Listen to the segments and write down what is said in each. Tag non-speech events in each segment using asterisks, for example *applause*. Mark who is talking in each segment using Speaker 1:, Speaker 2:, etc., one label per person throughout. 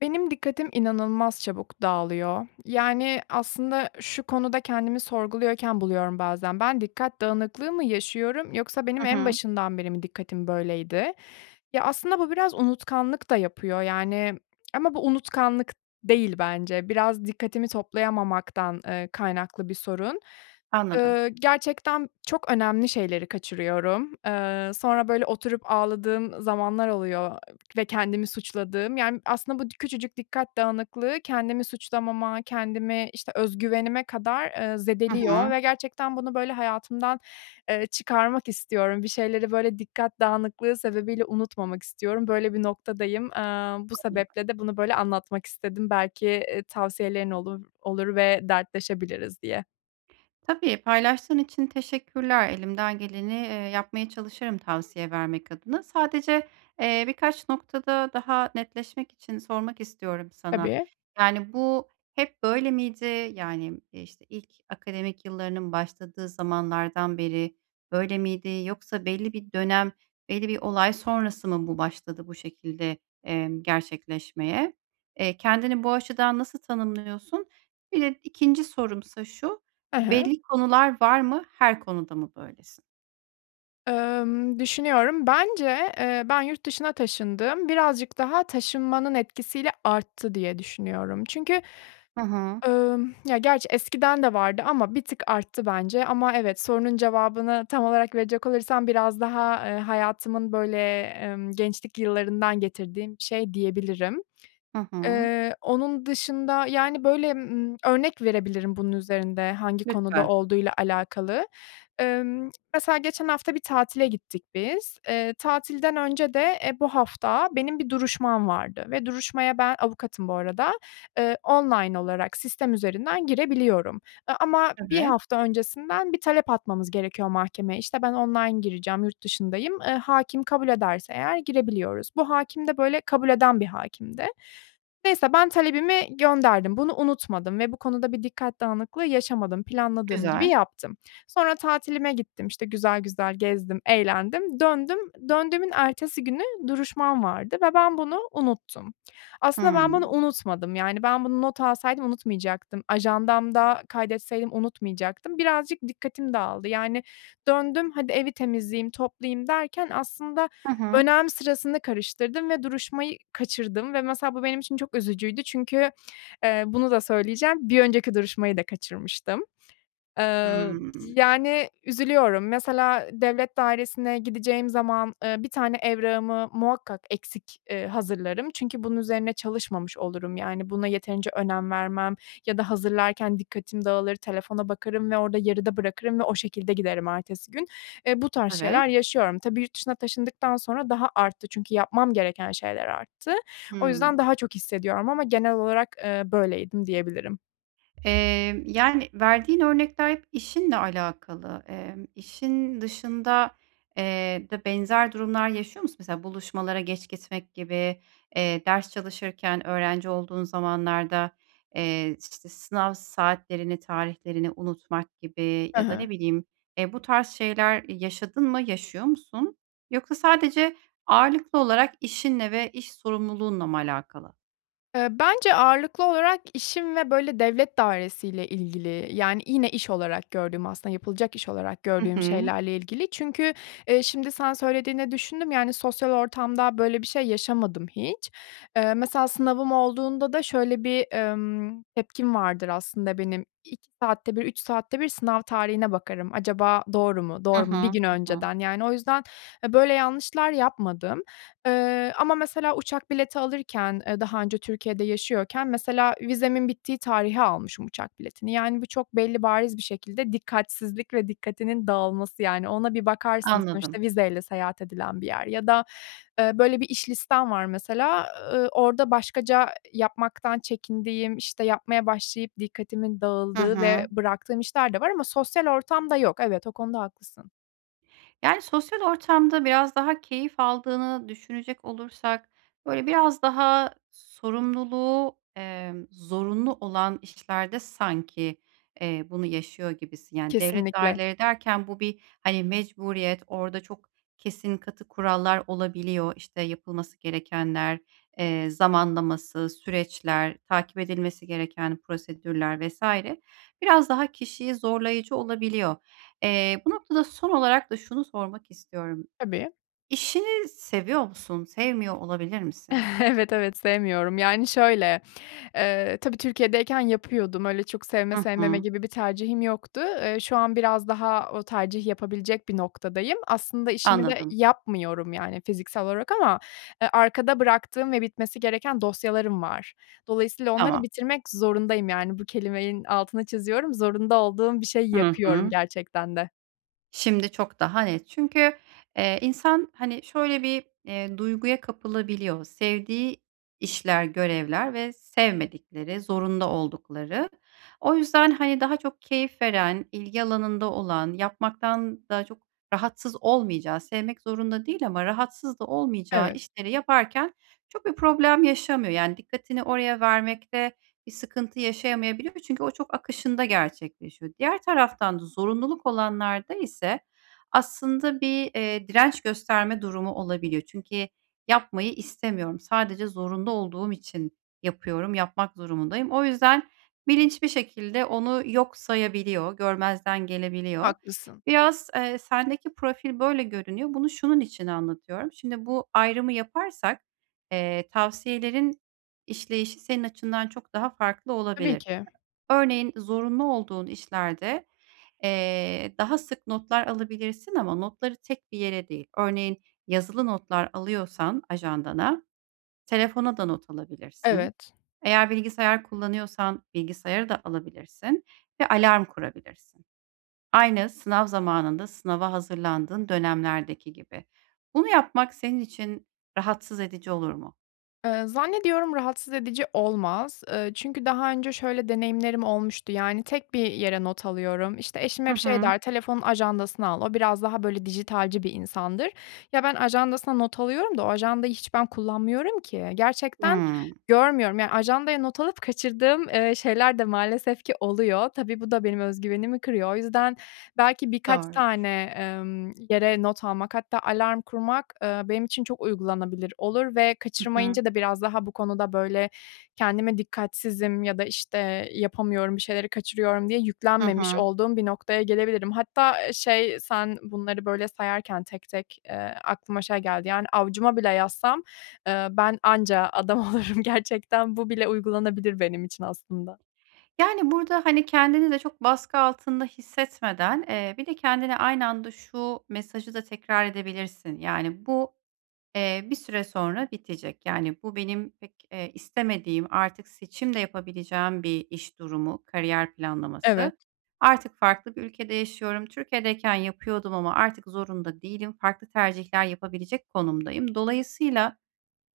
Speaker 1: Benim dikkatim inanılmaz çabuk dağılıyor. Yani, aslında şu konuda kendimi sorguluyorken buluyorum bazen. Ben dikkat dağınıklığı mı yaşıyorum yoksa benim
Speaker 2: Hı
Speaker 1: en
Speaker 2: hı.
Speaker 1: başından beri mi dikkatim böyleydi? Ya, aslında bu biraz unutkanlık da yapıyor, yani, ama bu unutkanlık değil bence biraz dikkatimi toplayamamaktan, eee, kaynaklı bir sorun.
Speaker 2: Anladım.
Speaker 1: Iıı, gerçekten çok önemli şeyleri kaçırıyorum. Eee, sonra böyle oturup ağladığım zamanlar oluyor ve kendimi suçladığım, yani, aslında bu küçücük dikkat dağınıklığı kendimi suçlamama, kendimi, işte, özgüvenime kadar, eee,
Speaker 2: Hı
Speaker 1: zedeliyor
Speaker 2: hı.
Speaker 1: ve gerçekten bunu böyle hayatımdan, eee, çıkarmak istiyorum. Bir şeyleri, böyle dikkat dağınıklığı sebebiyle unutmamak istiyorum. Böyle bir noktadayım. Eee, bu
Speaker 2: *unintelligible*
Speaker 1: sebeple de bunu böyle anlatmak istedim belki, eee, tavsiyelerin olur olur ve dertleşebiliriz diye.
Speaker 2: Tabii, paylaştığın için teşekkürler. Elimden geleni, eee, yapmaya çalışırım tavsiye vermek adına. Sadece, eee, birkaç noktada daha netleşmek için sormak istiyorum sana.
Speaker 1: Tabii.
Speaker 2: Yani, bu hep böyle miydi? Yani, işte ilk akademik yıllarının başladığı zamanlardan beri böyle miydi yoksa belli bir dönem, belli bir olay sonrası mı bu başladı bu şekilde, emm, gerçekleşmeye? Eee, kendini bu açıdan nasıl tanımlıyorsun? Bir de 2. sorumsa şu,
Speaker 1: He he.
Speaker 2: belli konular var mı, her konuda mı böylesin?
Speaker 1: Emm, düşünüyorum, bence, eee, ben yurt dışına taşındım. Birazcık daha taşınmanın etkisiyle arttı diye düşünüyorum. Çünkü,
Speaker 2: Hı hı.
Speaker 1: ımm, ya gerçi eskiden de vardı ama bir tık arttı bence. Ama evet, sorunun cevabını tam olarak verecek olursam biraz daha, eee, hayatımın böyle, emm, gençlik yıllarından getirdiğim bir şey diyebilirim.
Speaker 2: Hı hı.
Speaker 1: Eee, onun dışında, yani, böyle, ımm, örnek verebilirim bunun üzerinde hangi konuda
Speaker 2: Lütfen.
Speaker 1: olduğuyla alakalı. Emm, mesela geçen hafta bir tatile gittik biz. Eee, tatilden önce de, eee, bu hafta benim bir duruşmam vardı ve duruşmaya, ben avukatım bu arada, eee, online olarak sistem üzerinden girebiliyorum. Eee, ama 1
Speaker 2: Evet.
Speaker 1: hafta öncesinden bir talep atmamız gerekiyor mahkemeye, işte ben online gireceğim yurt dışındayım. Eee, hâkim kabul ederse eğer girebiliyoruz. Bu hâkim de böyle kabul eden bir hâkimdi. Neyse, ben talebimi gönderdim, bunu unutmadım ve bu konuda bir dikkat dağınıklığı yaşamadım, planladığım gibi
Speaker 2: Güzel.
Speaker 1: yaptım. Sonra tatilime gittim işte güzel güzel gezdim, eğlendim, döndüm. Döndüğümün ertesi günü duruşmam vardı ve ben bunu unuttum. Aslında ben bunu
Speaker 2: Hımm.
Speaker 1: unutmadım, yani, ben bunu not alsaydım unutmayacaktım, ajandamda kaydetseydim unutmayacaktım. Birazcık dikkatim dağıldı. Yani döndüm hadi evi temizleyeyim, toplayayım derken aslında
Speaker 2: Hı hı.
Speaker 1: önem sırasını karıştırdım ve duruşmayı kaçırdım ve mesela bu benim için çok üzücüydü. Çünkü, eee, bunu da söyleyeceğim. Bir önceki duruşmayı da kaçırmıştım. Eee,
Speaker 2: Hımm.
Speaker 1: yani üzülüyorum. Mesela devlet dairesine gideceğim zaman, eee, 1 tane evrağımı muhakkak eksik, eee, hazırlarım. Çünkü bunun üzerine çalışmamış olurum, yani, buna yeterince önem vermem ya da hazırlarken dikkatim dağılır, telefona bakarım ve orada yarıda bırakırım ve o şekilde giderim ertesi gün. Eee, bu tarz şeyler
Speaker 2: Evet.
Speaker 1: yaşıyorum. Tabii yurt dışına taşındıktan sonra daha arttı. Çünkü yapmam gereken şeyler arttı. O yüzden
Speaker 2: Hımm.
Speaker 1: daha çok hissediyorum ama genel olarak, eee, böyleydim diyebilirim.
Speaker 2: Emm, yani, verdiğin örnekler hep işinle alakalı. Emm, işin dışında, eee, de benzer durumlar yaşıyor musun? Mesela, buluşmalara geç gitmek gibi, eee, ders çalışırken öğrenci olduğun zamanlarda, eee, ş işte sınav saatlerini, tarihlerini unutmak gibi
Speaker 1: Hı
Speaker 2: ya da
Speaker 1: hı.
Speaker 2: ne bileyim, eee, bu tarz şeyler yaşadın mı, yaşıyor musun? Yoksa sadece ağırlıklı olarak işinle ve iş sorumluluğunla mı alakalı?
Speaker 1: Iıı, bence ağırlıklı olarak işim ve böyle devlet dairesiyle ilgili. Yani, yine iş olarak gördüğüm, aslında yapılacak iş olarak
Speaker 2: Hı
Speaker 1: gördüğüm
Speaker 2: hı.
Speaker 1: şeylerle ilgili, çünkü, ııı, şimdi sen söylediğinde düşündüm, yani sosyal ortamda böyle bir şey yaşamadım hiç. Eee, mesela sınavım olduğunda da şöyle bir, emm, tepkim vardır aslında benim, 2 saatte bir, 3 saatte bir sınav tarihine bakarım acaba doğru mu
Speaker 2: Hı
Speaker 1: doğru
Speaker 2: hı,
Speaker 1: mu bir gün
Speaker 2: hı hı.
Speaker 1: önceden. Yani, o yüzden, eee, böyle yanlışlar yapmadım. Eee, ama mesela uçak bileti alırken, eee, daha önce Türkiye'de yaşıyorken mesela vizemin bittiği tarihe almışım uçak biletini. Yani, bu çok belli bariz bir şekilde dikkatsizlik ve dikkatinin dağılması, yani ona bir bakarsın
Speaker 2: Anladım.
Speaker 1: sonuçta vizeyle seyahat edilen bir yer. Ya da, eee, böyle bir iş listem var mesela, ııı, orada başkaca yapmaktan çekindiğim, işte yapmaya başlayıp dikkatimin
Speaker 2: Hı
Speaker 1: dağıldığı ve
Speaker 2: hı.
Speaker 1: bıraktığım işler de var ama sosyal ortamda yok. Evet, o konuda haklısın.
Speaker 2: Yani sosyal ortamda biraz daha keyif aldığını düşünecek olursak böyle biraz daha sorumluluğu, emm, zorunlu olan işlerde sanki, eee, bunu yaşıyor gibisin. Yani devlet
Speaker 1: Kesinlikle.
Speaker 2: daireleri derken bu bir, hani, mecburiyet, orada çok kesin, katı kurallar olabiliyor. İşte yapılması gerekenler, eee, zamanlaması, süreçler, takip edilmesi gereken prosedürler vs. biraz daha kişiyi zorlayıcı olabiliyor. Eee, bu noktada son olarak da şunu sormak istiyorum,
Speaker 1: Tabii.
Speaker 2: işini seviyor musun? Sevmiyor olabilir misin?
Speaker 1: *chuckles* Evet, evet sevmiyorum. Yani şöyle, eee, tabii Türkiye'deyken yapıyordum. Öyle çok sevme,
Speaker 2: Hı
Speaker 1: sevmeme
Speaker 2: hı.
Speaker 1: gibi bir tercihim yoktu. Eee, şu an biraz daha o tercih yapabilecek bir noktadayım. Aslında işimi de
Speaker 2: Anladım.
Speaker 1: yapmıyorum yani fiziksel olarak ama, eee, arkada bıraktığım ve bitmesi gereken dosyalarım var. Dolayısıyla onları
Speaker 2: Tamam.
Speaker 1: bitirmek zorundayım. Yani bu kelimenin altını çiziyorum. Zorunda olduğum bir şey
Speaker 2: Hı
Speaker 1: yapıyorum
Speaker 2: hı.
Speaker 1: gerçekten de.
Speaker 2: Şimdi çok daha net. Çünkü, eee, insan hani şöyle bir, eee, duyguya kapılabiliyor. Sevdiği işler, görevler ve sevmedikleri, zorunda oldukları. O yüzden hani daha çok keyif veren, ilgi alanında olan, yapmaktan da çok rahatsız olmayacağı, sevmek zorunda değil ama rahatsız da olmayacağı
Speaker 1: Evet.
Speaker 2: işleri yaparken çok bir problem yaşamıyor. Yani dikkatini oraya vermekte bir sıkıntı yaşayamayabiliyor çünkü o çok akışında gerçekleşiyor. Diğer taraftan da zorunluluk olanlarda ise aslında bir, eee, direnç gösterme durumu olabiliyor. Çünkü yapmayı istemiyorum, sadece zorunda olduğum için yapıyorum, yapmak durumundayım. O yüzden bilinç bir şekilde onu yok sayabiliyor, görmezden gelebiliyor.
Speaker 1: Haklısın.
Speaker 2: Biraz, eee, sendeki profil böyle görünüyor. Bunu, şunun için anlatıyorum. Şimdi bu ayrımı yaparsak, eee, tavsiyelerin işleyişi senin açından çok daha farklı
Speaker 1: Tabii
Speaker 2: olabilir.
Speaker 1: ki.
Speaker 2: Örneğin, zorunlu olduğun işlerde, eee, daha sık notlar alabilirsin ama notları tek bir yere değil. Örneğin yazılı notlar alıyorsan ajandana, telefona da not alabilirsin.
Speaker 1: Evet.
Speaker 2: Eğer bilgisayar kullanıyorsan bilgisayara da alabilirsin ve alarm kurabilirsin. Aynı sınav zamanında sınava hazırlandığın dönemlerdeki gibi. Bunu yapmak senin için rahatsız edici olur mu?
Speaker 1: Eee, zannediyorum rahatsız edici olmaz. Eee, çünkü daha önce şöyle deneyimlerim olmuştu yani tek bir yere not alıyorum, işte eşim
Speaker 2: Hı
Speaker 1: hep şey
Speaker 2: hı.
Speaker 1: der, telefonun ajandasına al, o biraz daha böyle dijitalci bir insandır. Ya ben ajandasına not alıyorum da o ajandayı hiç ben kullanmıyorum ki. Gerçekten
Speaker 2: Hıı.
Speaker 1: görmüyorum. Ya ajandaya not alıp kaçırdığım, eee, şeyler de maalesef ki oluyor. Tabii bu da benim öz güvenimi kırıyor. O yüzden belki birkaç
Speaker 2: Doğrudur.
Speaker 1: tane, emm, yere not almak hatta alarm kurmak, eee, benim için çok uygulanabilir olur ve
Speaker 2: Hı hı.
Speaker 1: kaçırmayınca da biraz daha bu konuda böyle kendime dikkatsizim ya da işte, yapamıyorum, bir şeyleri kaçırıyorum diye
Speaker 2: Hı
Speaker 1: yüklenmemiş
Speaker 2: hı.
Speaker 1: olduğum bir noktaya gelebilirim. Hatta, eee, şey sen bunları böyle sayarken tek tek, eee, aklıma şey geldi yani avucuma bile yazsam, eee, ben anca adam olurum gerçekten. Bu bile uygulanabilir benim için aslında.
Speaker 2: Yani, burada, hani, kendini de çok baskı altında hissetmeden, eee, bir de kendine aynı anda şu mesajı da tekrar edebilirsin. Yani bu, eee, bir süre sonra bitecek. Yani bu benim pek, eee, istemediğim artık seçim de yapabileceğim bir iş durumu, kariyer
Speaker 1: Evet.
Speaker 2: planlaması. Artık farklı bir ülkede yaşıyorum. Türkiye'deyken yapıyordum ama artık zorunda değilim. Farklı tercihler yapabilecek konumdayım. Dolayısıyla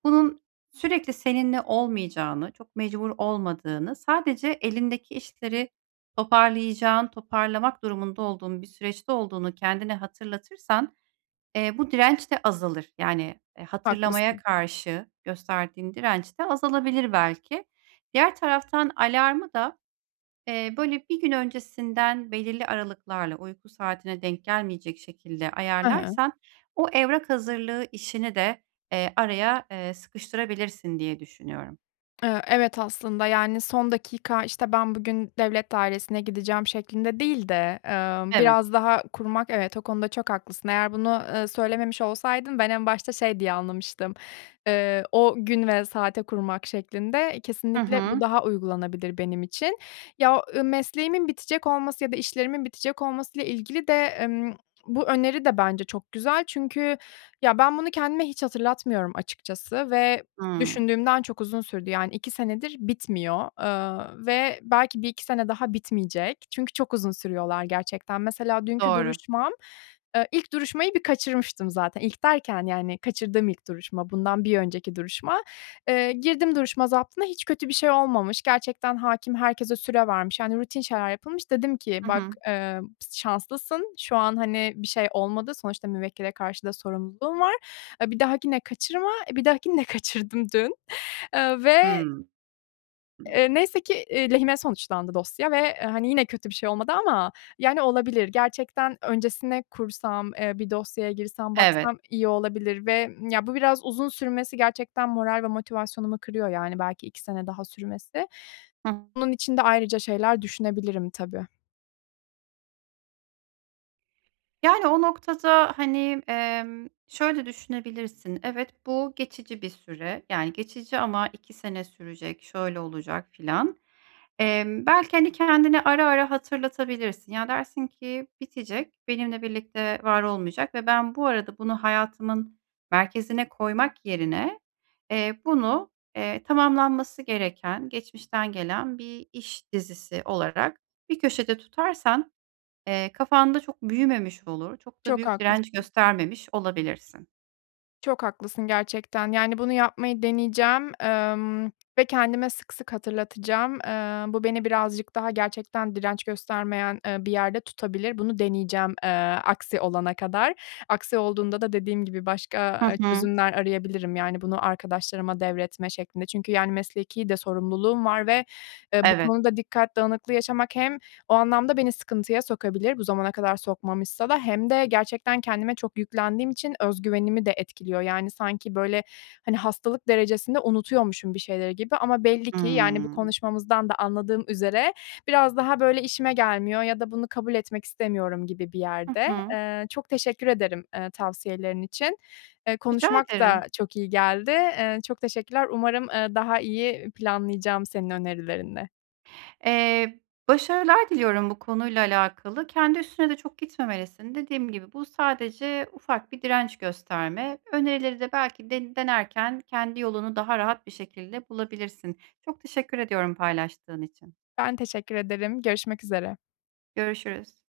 Speaker 2: bunun sürekli seninle olmayacağını, çok mecbur olmadığını, sadece elindeki işleri toparlayacağın, toparlamak durumunda olduğun bir süreçte olduğunu kendine hatırlatırsan, eee, bu direnç de azalır. Yani, eee, hatırlamaya
Speaker 1: Haklısın.
Speaker 2: karşı gösterdiğin direnç de azalabilir belki. Diğer taraftan alarmı da, eee, böyle bir gün öncesinden belirli aralıklarla, uyku saatine denk gelmeyecek şekilde
Speaker 1: Hı hı.
Speaker 2: ayarlarsan o evrak hazırlığı işini de, eee, araya, eee, sıkıştırabilirsin diye düşünüyorum.
Speaker 1: Eee, evet, aslında. Yani son dakika, işte, ben bugün devlet dairesine gideceğim şeklinde değil de, eee,
Speaker 2: Evet.
Speaker 1: biraz daha kurmak. Evet o konuda çok haklısın, eğer bunu, eee, söylememiş olsaydın ben en başta şey diye anlamıştım, eee, o gün ve saate kurmak şeklinde,
Speaker 2: Hı
Speaker 1: kesinlikle bu
Speaker 2: hı.
Speaker 1: daha uygulanabilir benim için. Ya, ııı, mesleğimin bitecek olması ya da işlerimin bitecek olmasıyla ilgili de, ımm, bu öneri de bence çok güzel çünkü ya ben bunu kendime hiç hatırlatmıyorum açıkçası ve
Speaker 2: Hımm.
Speaker 1: düşündüğümden çok uzun sürdü. Yani 2 senedir bitmiyor, eee, ve belki 1-2 sene daha bitmeyecek çünkü çok uzun sürüyorlar gerçekten. Mesela dünkü
Speaker 2: Doğru.
Speaker 1: duruşmam, eee, ilk duruşmayı bir kaçırmıştım zaten, ilk derken yani kaçırdığım ilk duruşma bundan bir önceki duruşma. Eee, girdim duruşma zaptına, hiç kötü bir şey olmamış. Gerçekten hâkim herkese süre vermiş, yani rutin şeyler yapılmış. Dedim ki
Speaker 2: Hı
Speaker 1: bak,
Speaker 2: hı.
Speaker 1: emm, şanslısın, şu an hani bir şey olmadı. Sonuçta müvekkile karşı da sorumluluğun var. Eee, bir dahakine kaçırma. E, bir dahakini de kaçırdım, *giggles* dün, eee, ve
Speaker 2: Hımm.
Speaker 1: eee, neyse ki, eee, lehime sonuçlandı dosya ve, hani, yine kötü bir şey olmadı ama yani olabilir. Gerçekten öncesine kursam, eee, bir dosyaya girsem
Speaker 2: Evet.
Speaker 1: baksam iyi olabilir ve, ımm, ya bu biraz uzun sürmesi gerçekten moral ve motivasyonumu kırıyor, yani belki 2 sene daha sürmesi.
Speaker 2: *unintelligible*
Speaker 1: Bunun için de ayrıca şeyler düşünebilirim tabii.
Speaker 2: Yani, o noktada, hani, emm, şöyle düşünebilirsin, "Evet, bu geçici bir süre. Yani, geçici ama 2 sene sürecek, şöyle olacak filan." Emm, belki, hani, kendine ara ara hatırlatabilirsin. Ya, dersin ki: "Bitecek, benimle birlikte var olmayacak ve ben bu arada bunu hayatımın merkezine koymak yerine, eee, bunu, eee, tamamlanması gereken, geçmişten gelen bir iş dizisi." olarak bir köşede tutarsan, eee, kafanda çok büyümemiş olur. Çok da
Speaker 1: Çok
Speaker 2: büyük direnç
Speaker 1: haklısın.
Speaker 2: göstermemiş olabilirsin.
Speaker 1: Çok haklısın gerçekten. Yani, bunu yapmayı deneyeceğim, emm, ve kendime sık sık hatırlatacağım. Eee, bu beni birazcık daha gerçekten direnç göstermeyen, eee, bir yerde tutabilir. Bunu deneyeceğim, eee, aksi olana kadar. Aksi olduğunda da dediğim gibi
Speaker 2: Hı
Speaker 1: başka, eee,
Speaker 2: hı.
Speaker 1: çözümler arayabilirim, yani, bunu arkadaşlarıma devretme şeklinde. Çünkü, yani, mesleki de sorumluluğum var ve, eee, bu
Speaker 2: Evet.
Speaker 1: konuda dikkat dağınıklığı yaşamak hem o anlamda beni sıkıntıya sokabilir, bu zamana kadar sokmamışsa da hem de gerçekten kendime çok yüklendiğim için özgüvenimi de etkiliyor. Yani, sanki, böyle, hani, hastalık derecesinde unutuyormuşum bir şeyleri gibi ama belli ki, yani, bu
Speaker 2: Hımm.
Speaker 1: konuşmamızdan da anladığım üzere biraz daha, böyle, işime gelmiyor ya da bunu kabul etmek istemiyorum gibi bir
Speaker 2: Hı
Speaker 1: yerde.
Speaker 2: hı.
Speaker 1: Eee, çok teşekkür ederim, eee, tavsiyelerin için. Eee,
Speaker 2: Rica
Speaker 1: konuşmak da
Speaker 2: ederim.
Speaker 1: çok iyi geldi. Eee, çok teşekkürler. Umarım, eee, daha iyi planlayacağım senin önerilerinle.
Speaker 2: Eee, başarılar diliyorum bu konuyla alakalı. Kendi üstüne de çok gitmemelisin. Dediğim gibi bu sadece ufak bir direnç gösterme. Önerileri de belki den denerken kendi yolunu daha rahat bir şekilde bulabilirsin. Çok teşekkür ediyorum paylaştığın için.
Speaker 1: Ben teşekkür ederim. Görüşmek üzere.
Speaker 2: Görüşürüz.